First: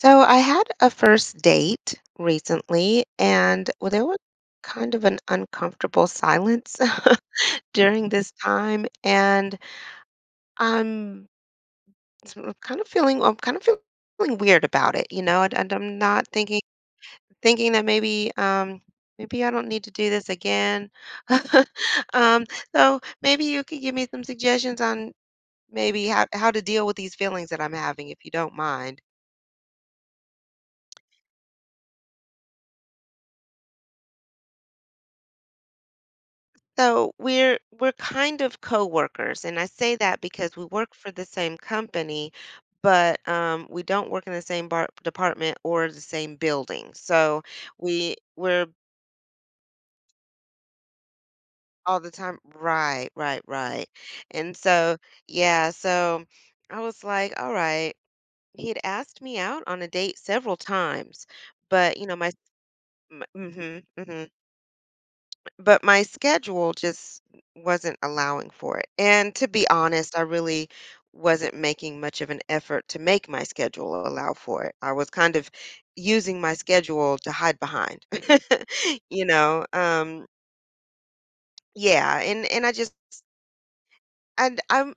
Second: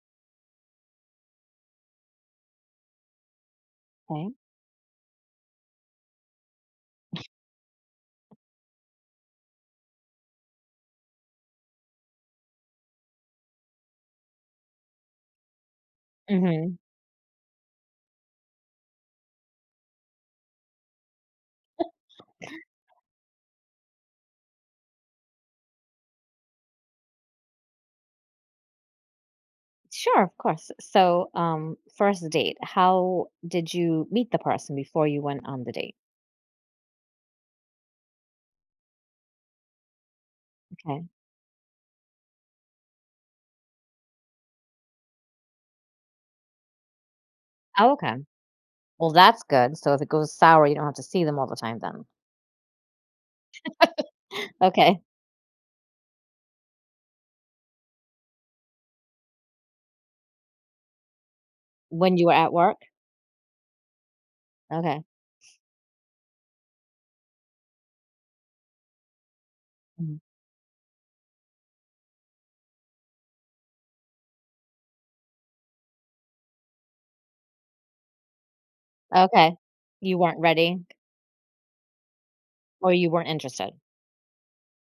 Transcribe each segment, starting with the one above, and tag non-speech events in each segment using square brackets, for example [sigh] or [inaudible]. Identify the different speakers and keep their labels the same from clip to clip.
Speaker 1: So I had a first date recently, and well, there was
Speaker 2: Okay.
Speaker 1: kind of an uncomfortable silence [laughs] during this time, and I'm I'm kind of feeling weird about it, you know, and I'm not thinking
Speaker 2: Mm-hmm.
Speaker 1: thinking that maybe maybe I don't need to do this again. [laughs] um, so maybe you could give me some suggestions on maybe how to deal with these feelings that I'm having, if you don't mind.
Speaker 2: Sure, of course. So, first date. How did you meet the person before you went on the date?
Speaker 1: So we're kind of coworkers, and I say that because we work
Speaker 2: Okay.
Speaker 1: for the same company, but we don't work in the same bar department or the same building. So
Speaker 2: Oh, okay.
Speaker 1: we're
Speaker 2: Well, that's good. So if it goes sour, you don't have to see them all the time
Speaker 1: all
Speaker 2: then.
Speaker 1: the time. Right, right, right. And so,
Speaker 2: Okay.
Speaker 1: yeah, so I was like, all right. He had asked me out on a date several times, but you know
Speaker 2: When you
Speaker 1: my.
Speaker 2: were at work?
Speaker 1: Mm-hmm, mm-hmm.
Speaker 2: Okay.
Speaker 1: But my schedule just wasn't allowing for it, and to be honest,
Speaker 2: Mhm.
Speaker 1: I really wasn't making much of an effort to make my schedule allow for it. I was kind of using my schedule to hide behind, [laughs] you
Speaker 2: Okay.
Speaker 1: know?
Speaker 2: You weren't ready
Speaker 1: Yeah, and I
Speaker 2: or
Speaker 1: just
Speaker 2: you weren't interested.
Speaker 1: and I'm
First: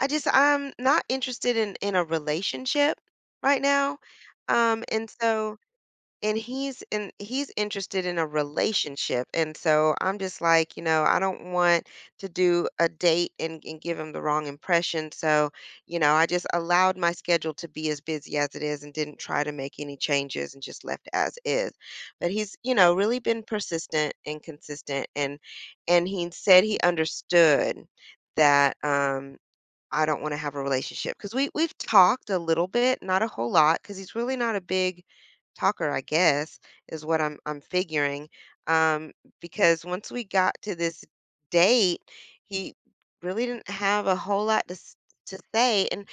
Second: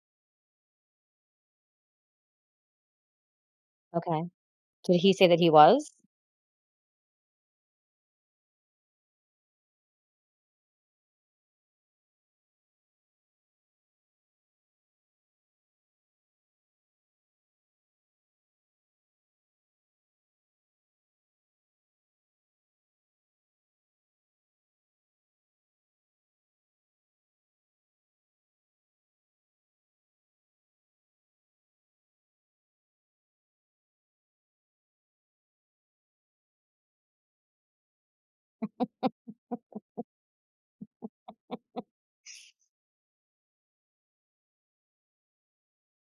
Speaker 1: I just I'm not interested in a relationship right now,
Speaker 2: Okay. Did
Speaker 1: and
Speaker 2: he say that he
Speaker 1: so
Speaker 2: was?
Speaker 1: and he's in he's interested in a relationship, and so I'm just like, you know, I don't want to do a date, and give him the wrong impression. So, you know, I just allowed my schedule to be as busy as it is and didn't try to make any changes and just left as is, but he's, you know, really been persistent and consistent, and he said he understood that I don't want to have a relationship because we've talked a little bit, not a whole lot, because he's really not a big talker, I guess, is what I'm figuring. Um, because once we got to this date, he really didn't have a whole lot to say, and,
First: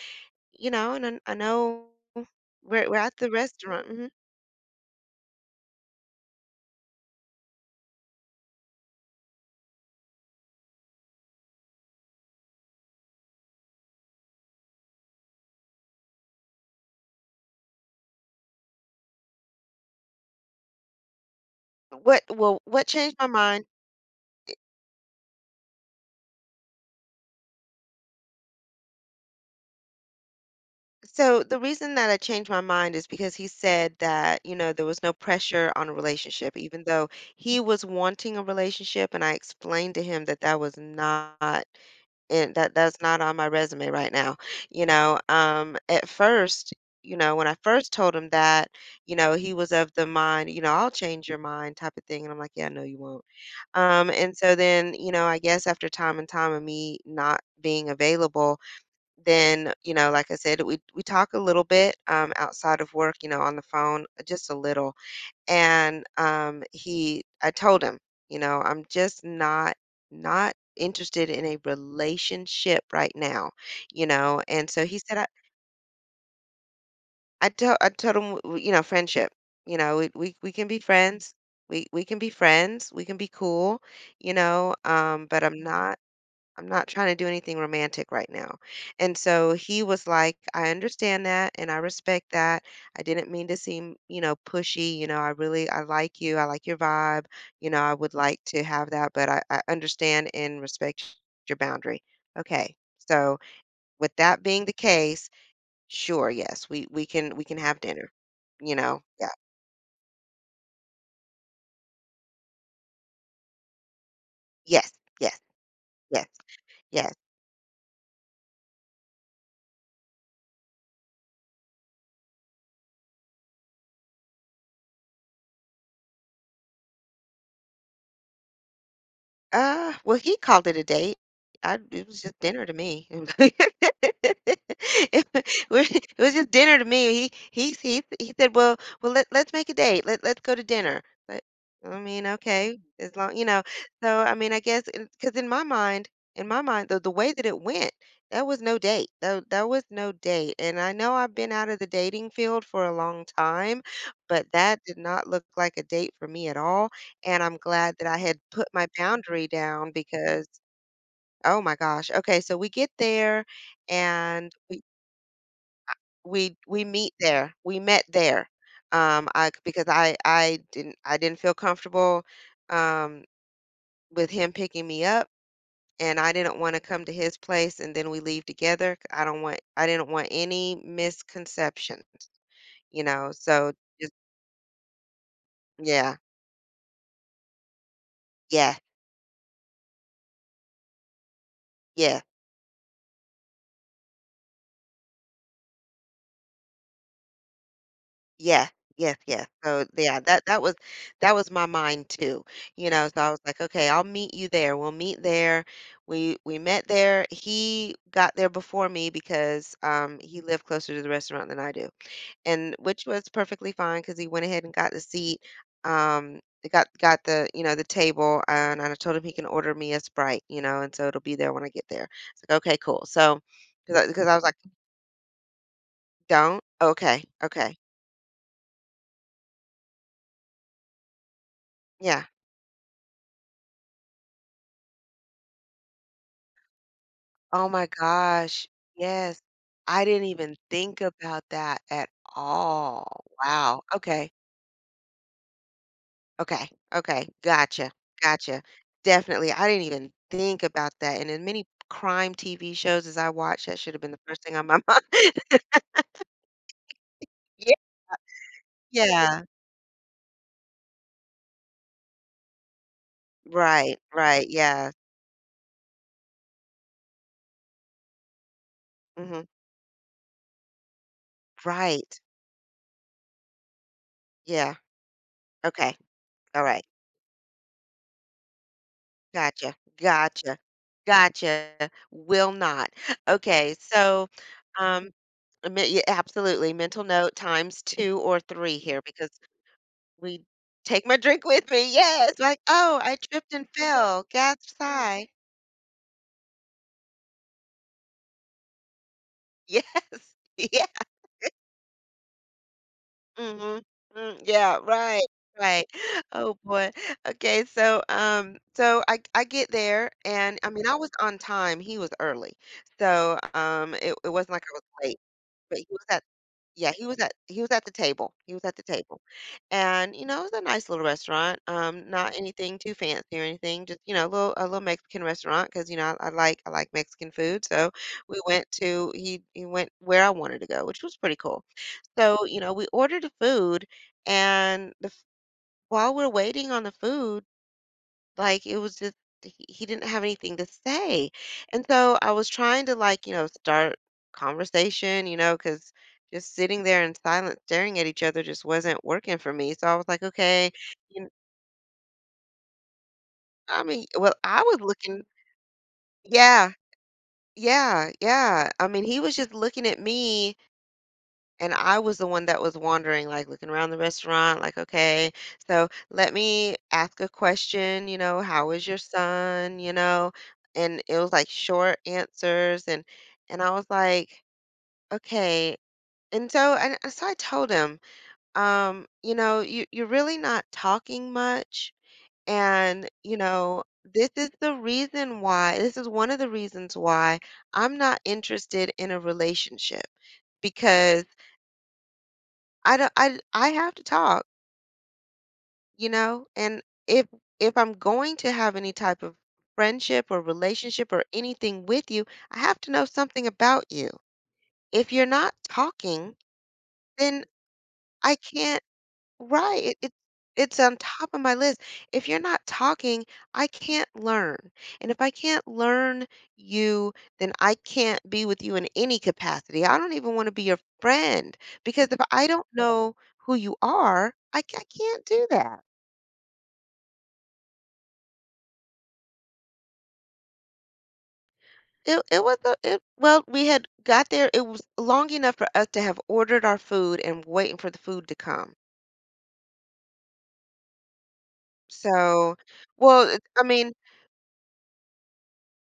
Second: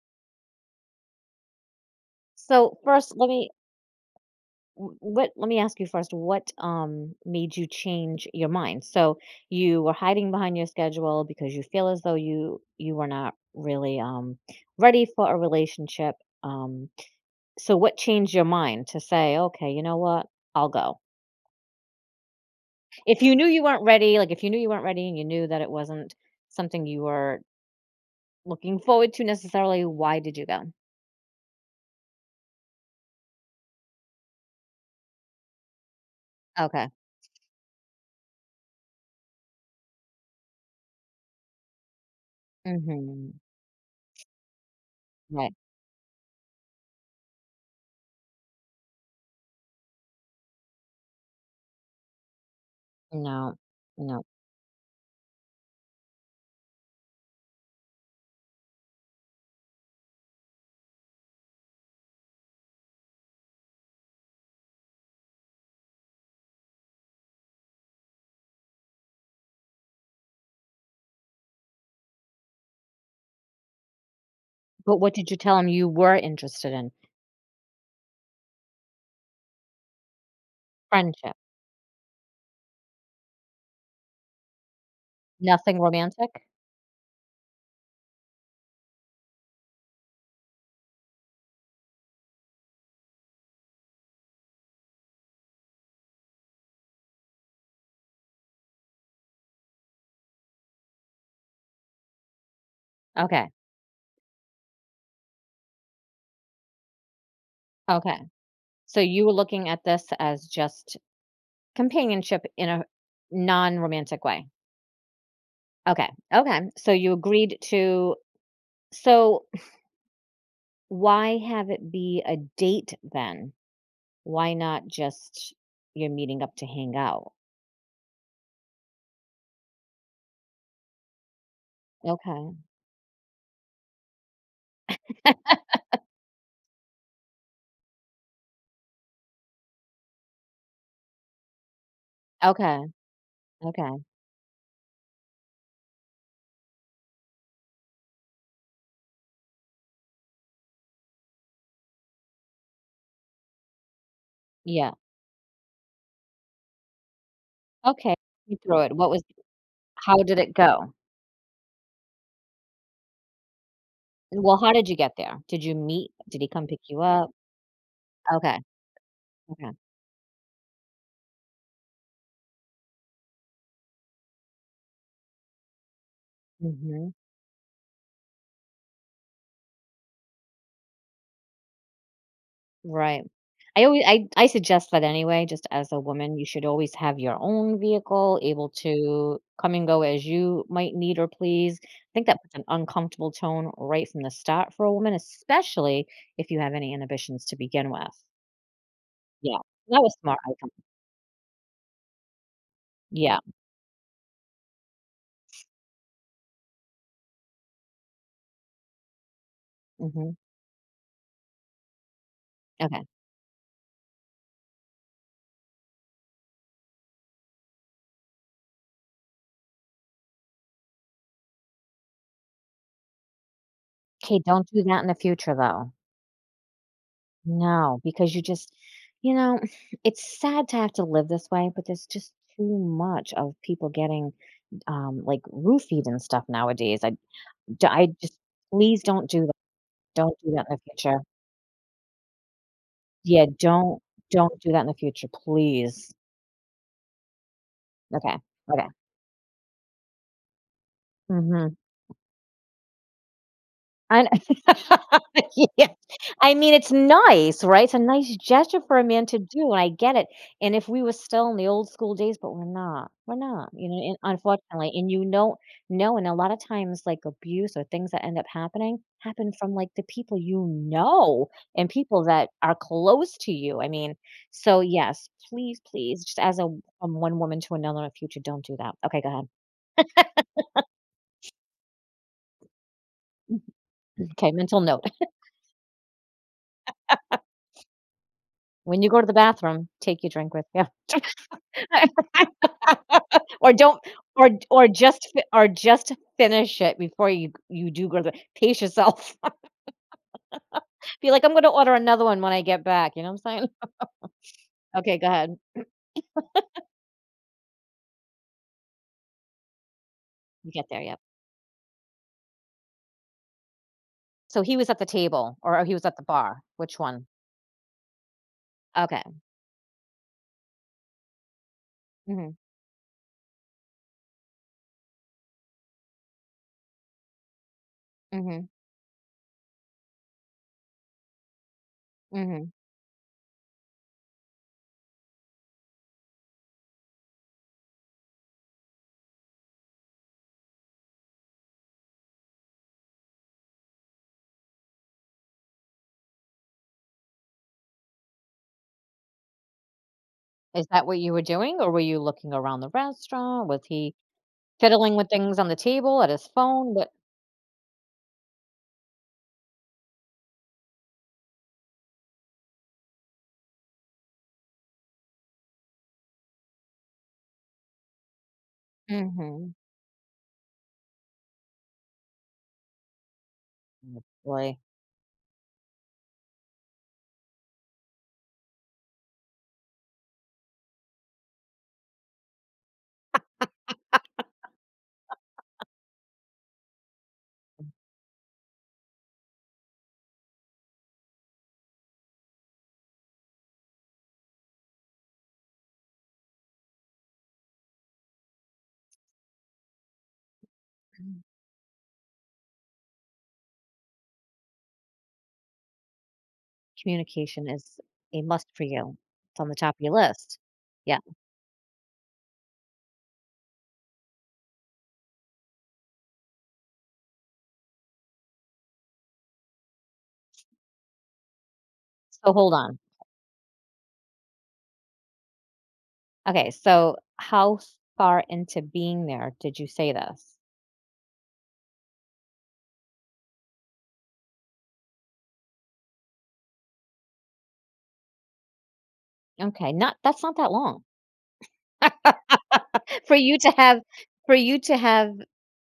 Speaker 1: you know, and I know
Speaker 2: So
Speaker 1: we're
Speaker 2: first,
Speaker 1: at
Speaker 2: let
Speaker 1: the
Speaker 2: me
Speaker 1: restaurant. Hmm.
Speaker 2: w- what let me ask you first what made you change your mind. So you were hiding behind your schedule because you feel as though you were not really ready for a relationship. um so what changed your mind to say okay, you know what, I'll go?
Speaker 1: What Well, what changed
Speaker 2: If
Speaker 1: my
Speaker 2: you knew you
Speaker 1: mind?
Speaker 2: weren't ready, like if you knew you weren't ready and you knew that it wasn't something you were looking forward to necessarily, why did you go?
Speaker 1: So the reason that I changed my mind is because he said that, you know, there was no pressure on a relationship, even
Speaker 2: Okay.
Speaker 1: though he was wanting a relationship. And I explained to him that that's not
Speaker 2: Mhm.
Speaker 1: on my resume right now. You know,
Speaker 2: Right.
Speaker 1: at first, you know, when I first told him that, you know, he was of the mind, you know, I'll change your mind type of thing. And I'm like, yeah, no, you won't.
Speaker 2: No, no.
Speaker 1: And so then, you know, I guess after time and time of me not being available, then, you know, like I said, we talk a little bit, outside of work, you know, on the phone, just a little. And I told him, you know, I'm just not interested in a relationship right now, you know. And so
Speaker 2: But
Speaker 1: he
Speaker 2: what
Speaker 1: said,
Speaker 2: did you tell him you were interested in?
Speaker 1: I told him, you know, friendship, you know, we can be
Speaker 2: Friendship.
Speaker 1: friends. We can be friends. We can be cool, you know, but
Speaker 2: Nothing romantic?
Speaker 1: I'm not trying to do anything romantic right now. And so he was like, I understand that and I respect that. I didn't mean to seem, you know, pushy. You know, I really, I like you. I like your vibe. You know, I would like to have that, but I understand and respect your boundary. Okay. So
Speaker 2: Okay,
Speaker 1: with that being the case, sure, yes, we can have dinner,
Speaker 2: okay.
Speaker 1: you
Speaker 2: So
Speaker 1: know?
Speaker 2: you
Speaker 1: Yeah.
Speaker 2: were looking at this as just companionship in a non-romantic way.
Speaker 1: Yes. Yes.
Speaker 2: Okay,
Speaker 1: Yes.
Speaker 2: okay. So you
Speaker 1: Yes.
Speaker 2: agreed to, so why have it be a date then? Why not just you're meeting up to hang out?
Speaker 1: Well, he called it a date. I It was just
Speaker 2: Okay,
Speaker 1: dinner to me. [laughs] It it was just dinner to me. He said, "Well, let's make a date. Let's go to dinner." But I mean, okay,
Speaker 2: okay,
Speaker 1: as long you know.
Speaker 2: okay.
Speaker 1: So I mean, I guess because in my mind, the way that it went, that was no date. That was no date. And I know I've been out of the dating field for a long time, but that
Speaker 2: Yeah,
Speaker 1: did not look like a date for me at all, and I'm glad that
Speaker 2: okay.
Speaker 1: I had
Speaker 2: You
Speaker 1: put
Speaker 2: through
Speaker 1: my
Speaker 2: it. What was,
Speaker 1: boundary down
Speaker 2: how did
Speaker 1: because
Speaker 2: it go?
Speaker 1: oh my gosh. Okay, so we get there, and
Speaker 2: Well, how
Speaker 1: we
Speaker 2: did you get there? Did you meet? Did he
Speaker 1: we
Speaker 2: come pick
Speaker 1: we
Speaker 2: you
Speaker 1: meet
Speaker 2: up?
Speaker 1: there. We met there.
Speaker 2: Okay,
Speaker 1: I
Speaker 2: okay.
Speaker 1: because I didn't feel comfortable um with him picking me up, and I didn't want to come to
Speaker 2: Mhm.
Speaker 1: his place and then we leave together. I didn't want any misconceptions, you
Speaker 2: Right.
Speaker 1: know. So
Speaker 2: I always
Speaker 1: just,
Speaker 2: I suggest that anyway. Just as a
Speaker 1: yeah.
Speaker 2: woman, you should always have your own vehicle, able
Speaker 1: Yeah.
Speaker 2: to come and go as you might need or please. I
Speaker 1: Yeah.
Speaker 2: think that puts an uncomfortable tone right from the start for a woman, especially if you have any inhibitions to begin with.
Speaker 1: Yeah. Yes, yes.
Speaker 2: Yeah.
Speaker 1: So,
Speaker 2: That was
Speaker 1: yeah,
Speaker 2: smart,
Speaker 1: that
Speaker 2: I
Speaker 1: that
Speaker 2: think.
Speaker 1: was that was my mind too, you know, so I
Speaker 2: Yeah.
Speaker 1: was like, "Okay, I'll meet you there. We'll meet there." We met there. He got there before me because,
Speaker 2: Mhm.
Speaker 1: he lived closer to the restaurant than I do, and
Speaker 2: Okay.
Speaker 1: which was perfectly fine because he went ahead and got the seat, um, got the, you know, the table, and I told him he can order me a Sprite, you know, and so it'll be there when I get there. It's like, "Okay, cool." So because I 'cause I
Speaker 2: Kay,
Speaker 1: was like,
Speaker 2: don't do that in the future, though.
Speaker 1: "Don't? Okay, okay."
Speaker 2: No, because you just, you know, [sighs] it's sad to have to live this way, but there's
Speaker 1: Yeah.
Speaker 2: just too much of people getting, like, roofied and stuff nowadays. I
Speaker 1: Oh
Speaker 2: D
Speaker 1: my
Speaker 2: I just
Speaker 1: gosh,
Speaker 2: please don't
Speaker 1: yes.
Speaker 2: do that.
Speaker 1: I didn't
Speaker 2: Don't do
Speaker 1: even
Speaker 2: that in the
Speaker 1: think
Speaker 2: future.
Speaker 1: about that at all.
Speaker 2: Yeah,
Speaker 1: Wow, okay,
Speaker 2: don't do that in the future, please.
Speaker 1: okay, okay, gotcha,
Speaker 2: Okay,
Speaker 1: gotcha.
Speaker 2: okay.
Speaker 1: Definitely, I didn't even think about that, and as many
Speaker 2: Mhm.
Speaker 1: crime TV shows as I watch, that should have been the
Speaker 2: And
Speaker 1: first thing on my [laughs] mind.
Speaker 2: [laughs] yeah. I mean, it's nice,
Speaker 1: Yeah.
Speaker 2: right? It's a nice gesture for a man to
Speaker 1: Yeah,
Speaker 2: do, and I get it, and if we were still in the old school days, but we're not, you know,
Speaker 1: right,
Speaker 2: and
Speaker 1: right,
Speaker 2: unfortunately,
Speaker 1: yeah,
Speaker 2: and you know, no, and a lot of times, like, abuse or things that end up happening,
Speaker 1: mhm,
Speaker 2: happen from, like, the people you know and
Speaker 1: right,
Speaker 2: people that are close to you, I mean,
Speaker 1: yeah,
Speaker 2: so, yes, please,
Speaker 1: okay,
Speaker 2: please, just as
Speaker 1: all
Speaker 2: a,
Speaker 1: right,
Speaker 2: from one woman to another in the future, don't do that. Okay, go ahead.
Speaker 1: gotcha, gotcha, gotcha, will not. Okay, so,
Speaker 2: Okay, mental note.
Speaker 1: um
Speaker 2: [laughs]
Speaker 1: I mean, yeah, absolutely, mental note times 2 or 3 here
Speaker 2: When you go to
Speaker 1: because
Speaker 2: the bathroom, take your
Speaker 1: we
Speaker 2: drink with you.
Speaker 1: take my drink with me, yes, like, "Oh, I
Speaker 2: [laughs]
Speaker 1: tripped and
Speaker 2: Or don't,
Speaker 1: fell, gasp,
Speaker 2: or just
Speaker 1: sigh."
Speaker 2: fi or just finish it before you do go to the, pace yourself. [laughs]
Speaker 1: Yes, [laughs] yeah,
Speaker 2: Be like, "I'm gonna order another one when I get back," you know what I'm saying?
Speaker 1: mhm, mm, yeah,
Speaker 2: Okay,
Speaker 1: right,
Speaker 2: go ahead.
Speaker 1: right. Oh, boy. Okay, so, so I get there, and, I
Speaker 2: You get
Speaker 1: mean, I
Speaker 2: there,
Speaker 1: was
Speaker 2: yep.
Speaker 1: on time, he was early, so, it wasn't
Speaker 2: So
Speaker 1: like I
Speaker 2: he
Speaker 1: was
Speaker 2: was at the
Speaker 1: late.
Speaker 2: table, or
Speaker 1: But
Speaker 2: oh,
Speaker 1: he
Speaker 2: he was
Speaker 1: was
Speaker 2: at the
Speaker 1: at
Speaker 2: bar?
Speaker 1: yeah,
Speaker 2: Which one?
Speaker 1: he was at the table. He was at the table.
Speaker 2: Okay.
Speaker 1: And, you know, it was a nice little restaurant. Not
Speaker 2: Mhm,
Speaker 1: anything too fancy or anything, just, you know, a little Mexican restaurant because, you know, I like Mexican food. So we went
Speaker 2: mhm,
Speaker 1: to he went where I wanted to go, which was pretty cool. So, you
Speaker 2: mhm.
Speaker 1: know, we ordered the food, and the f- while we're waiting on the food, like, it was just he didn't have anything to say, and so I was trying to, like, you know, start conversation, you know, because just sitting there in silence staring at each other just wasn't working for me, so I was like, "Okay,"
Speaker 2: Is that what
Speaker 1: you
Speaker 2: you were doing, or were you looking around the restaurant?
Speaker 1: I
Speaker 2: Was
Speaker 1: mean,
Speaker 2: he
Speaker 1: well, I was
Speaker 2: fiddling
Speaker 1: looking.
Speaker 2: with things on the table, at his
Speaker 1: Yeah,
Speaker 2: phone? What?
Speaker 1: yeah, yeah, I mean, he was just looking at me. And I was the one that was wandering, like looking around the restaurant, like, okay, so let me ask a question, you know, how is your
Speaker 2: Mhm.
Speaker 1: son, you know? And it was like short answers, and I was
Speaker 2: Oh,
Speaker 1: like,
Speaker 2: boy.
Speaker 1: okay. And so I told him, you know, you're really not talking much and, you know, this is the reason why, this is one of the reasons why I'm not interested in a relationship because I don't I have to talk, you know? And if I'm going to have any type of friendship or relationship or anything with you, I have to know something about you. If you're not talking, then
Speaker 2: Communication is
Speaker 1: I
Speaker 2: a must
Speaker 1: can't.
Speaker 2: for you. It's on the
Speaker 1: Right.
Speaker 2: top
Speaker 1: It,
Speaker 2: of
Speaker 1: it
Speaker 2: your list.
Speaker 1: it's on
Speaker 2: Yeah.
Speaker 1: top of my list. If you're not talking, I can't learn. And if I can't learn you, then I can't be with you in any capacity. I don't even want to be your friend because if I
Speaker 2: So
Speaker 1: don't
Speaker 2: hold on.
Speaker 1: know who you are, I can't do that.
Speaker 2: Okay. So how far into being there did you say this?
Speaker 1: It was a it Well, we had got there. It was long enough for us to have ordered our food and waiting for the food to come.
Speaker 2: Okay. Not, that's not that long. [laughs]
Speaker 1: So, well,
Speaker 2: For
Speaker 1: it
Speaker 2: you
Speaker 1: I
Speaker 2: to
Speaker 1: mean
Speaker 2: have, for you to have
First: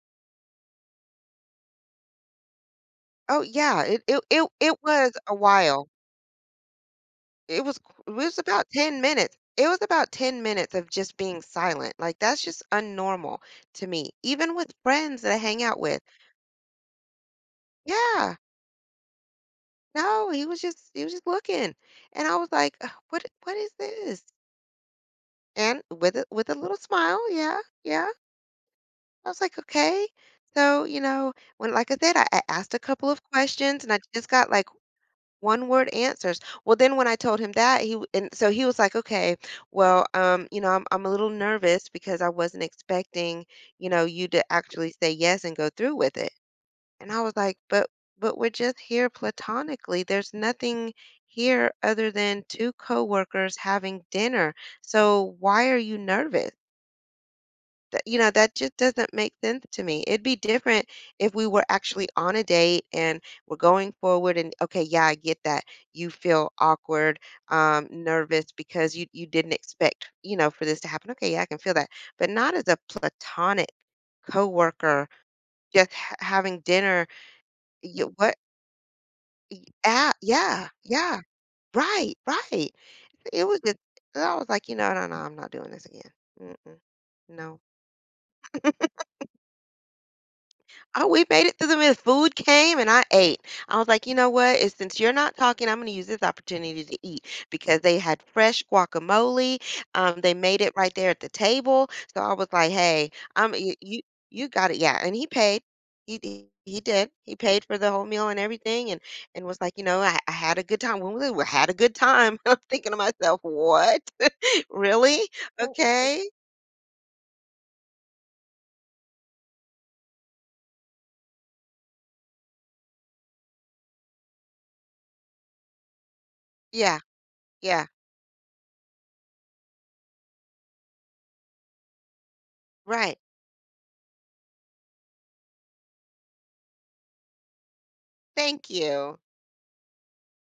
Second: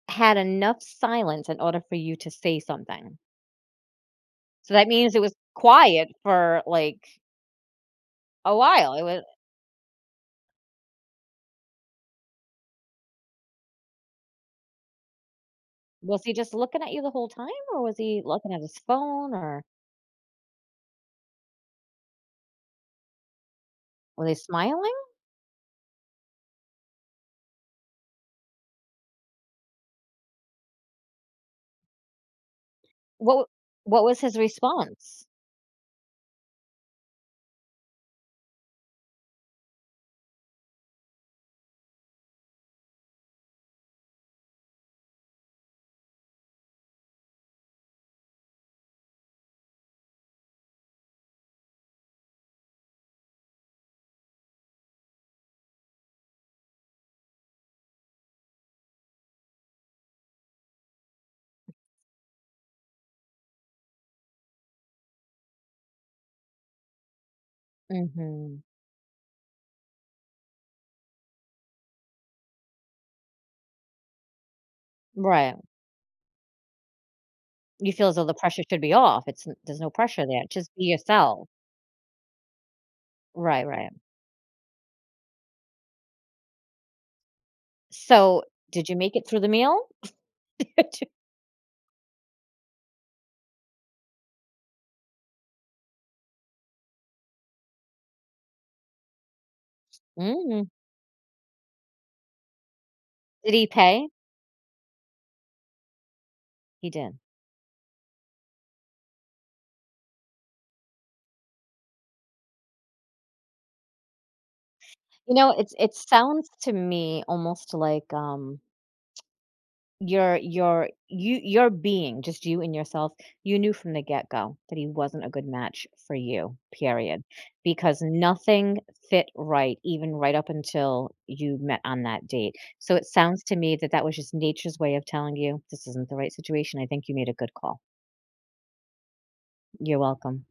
Speaker 2: had enough silence in order for you to say something.
Speaker 1: oh, yeah, it it it
Speaker 2: So
Speaker 1: it
Speaker 2: that
Speaker 1: was
Speaker 2: means it
Speaker 1: a
Speaker 2: was
Speaker 1: while.
Speaker 2: quiet for like
Speaker 1: It was
Speaker 2: a
Speaker 1: about
Speaker 2: while.
Speaker 1: 10
Speaker 2: It was
Speaker 1: minutes. It was about 10 minutes of just being silent, like, that's just unnormal to me, even with friends that I hang out with.
Speaker 2: was he just looking at you the whole time or was he
Speaker 1: Yeah.
Speaker 2: looking at his phone, or
Speaker 1: No, he was just looking, and I was like, "Ugh, what is this?"
Speaker 2: were they smiling?
Speaker 1: And with a little smile, yeah, yeah. I was like, "Okay." So, you know, when like I said, I asked a couple of
Speaker 2: What w-
Speaker 1: questions and I
Speaker 2: what was
Speaker 1: just
Speaker 2: his
Speaker 1: got like
Speaker 2: response?
Speaker 1: one-word answers. Well, then when I told him that, he w and so he was like, "Okay, well, you know, I'm a little nervous because I wasn't expecting, you know, you to actually say yes and go through with it." And I was like, "But we're just here platonically. There's nothing here other than 2 coworkers having dinner. So why are you nervous?" That, you know, that just doesn't make sense to me. It'd be different if we were actually on a date and we're going forward. And okay, yeah, I get that you feel awkward, nervous
Speaker 2: Mhm.
Speaker 1: because you didn't expect, you know, for this to happen. Okay, yeah, I can feel that, but not as a platonic coworker,
Speaker 2: Right.
Speaker 1: just having dinner.
Speaker 2: You feel
Speaker 1: You,
Speaker 2: as though the
Speaker 1: what
Speaker 2: pressure should be off. It's n there's no
Speaker 1: Yeah,
Speaker 2: pressure there.
Speaker 1: yeah,
Speaker 2: Just be
Speaker 1: yeah,
Speaker 2: yourself.
Speaker 1: right, right. It was
Speaker 2: Right,
Speaker 1: just,
Speaker 2: right.
Speaker 1: I was like, you know, no, no, I'm not doing this again. Mm-mm, no.
Speaker 2: So, did you make it through the meal? [laughs]
Speaker 1: Oh, we made it through the meal. Food came and I ate. I was like, you know what? Since you're not talking, I'm going to use this opportunity to eat because they had fresh guacamole. They made
Speaker 2: Mm.
Speaker 1: it right there at the table. So I was like, hey,
Speaker 2: Did
Speaker 1: um,
Speaker 2: he
Speaker 1: you, you,
Speaker 2: pay?
Speaker 1: you got it. Yeah. And he paid. He
Speaker 2: He
Speaker 1: did.
Speaker 2: did.
Speaker 1: He paid for the whole meal and everything, and was like, you know, I had a good time. When was it? We had a good time. [laughs] I'm thinking to myself, what? [laughs] Really?
Speaker 2: You know,
Speaker 1: Oh,
Speaker 2: it's it
Speaker 1: okay.
Speaker 2: sounds to me almost like, um, your your being, just you and yourself, you knew from the get-go that he wasn't a good match for you,
Speaker 1: Yeah.
Speaker 2: period,
Speaker 1: Yeah.
Speaker 2: because nothing fit right, even right up until you met on that date. So it
Speaker 1: Right.
Speaker 2: sounds to me that that was just nature's way of telling you, "This isn't the right situation. I think you made a good call."
Speaker 1: Thank you.
Speaker 2: You're welcome.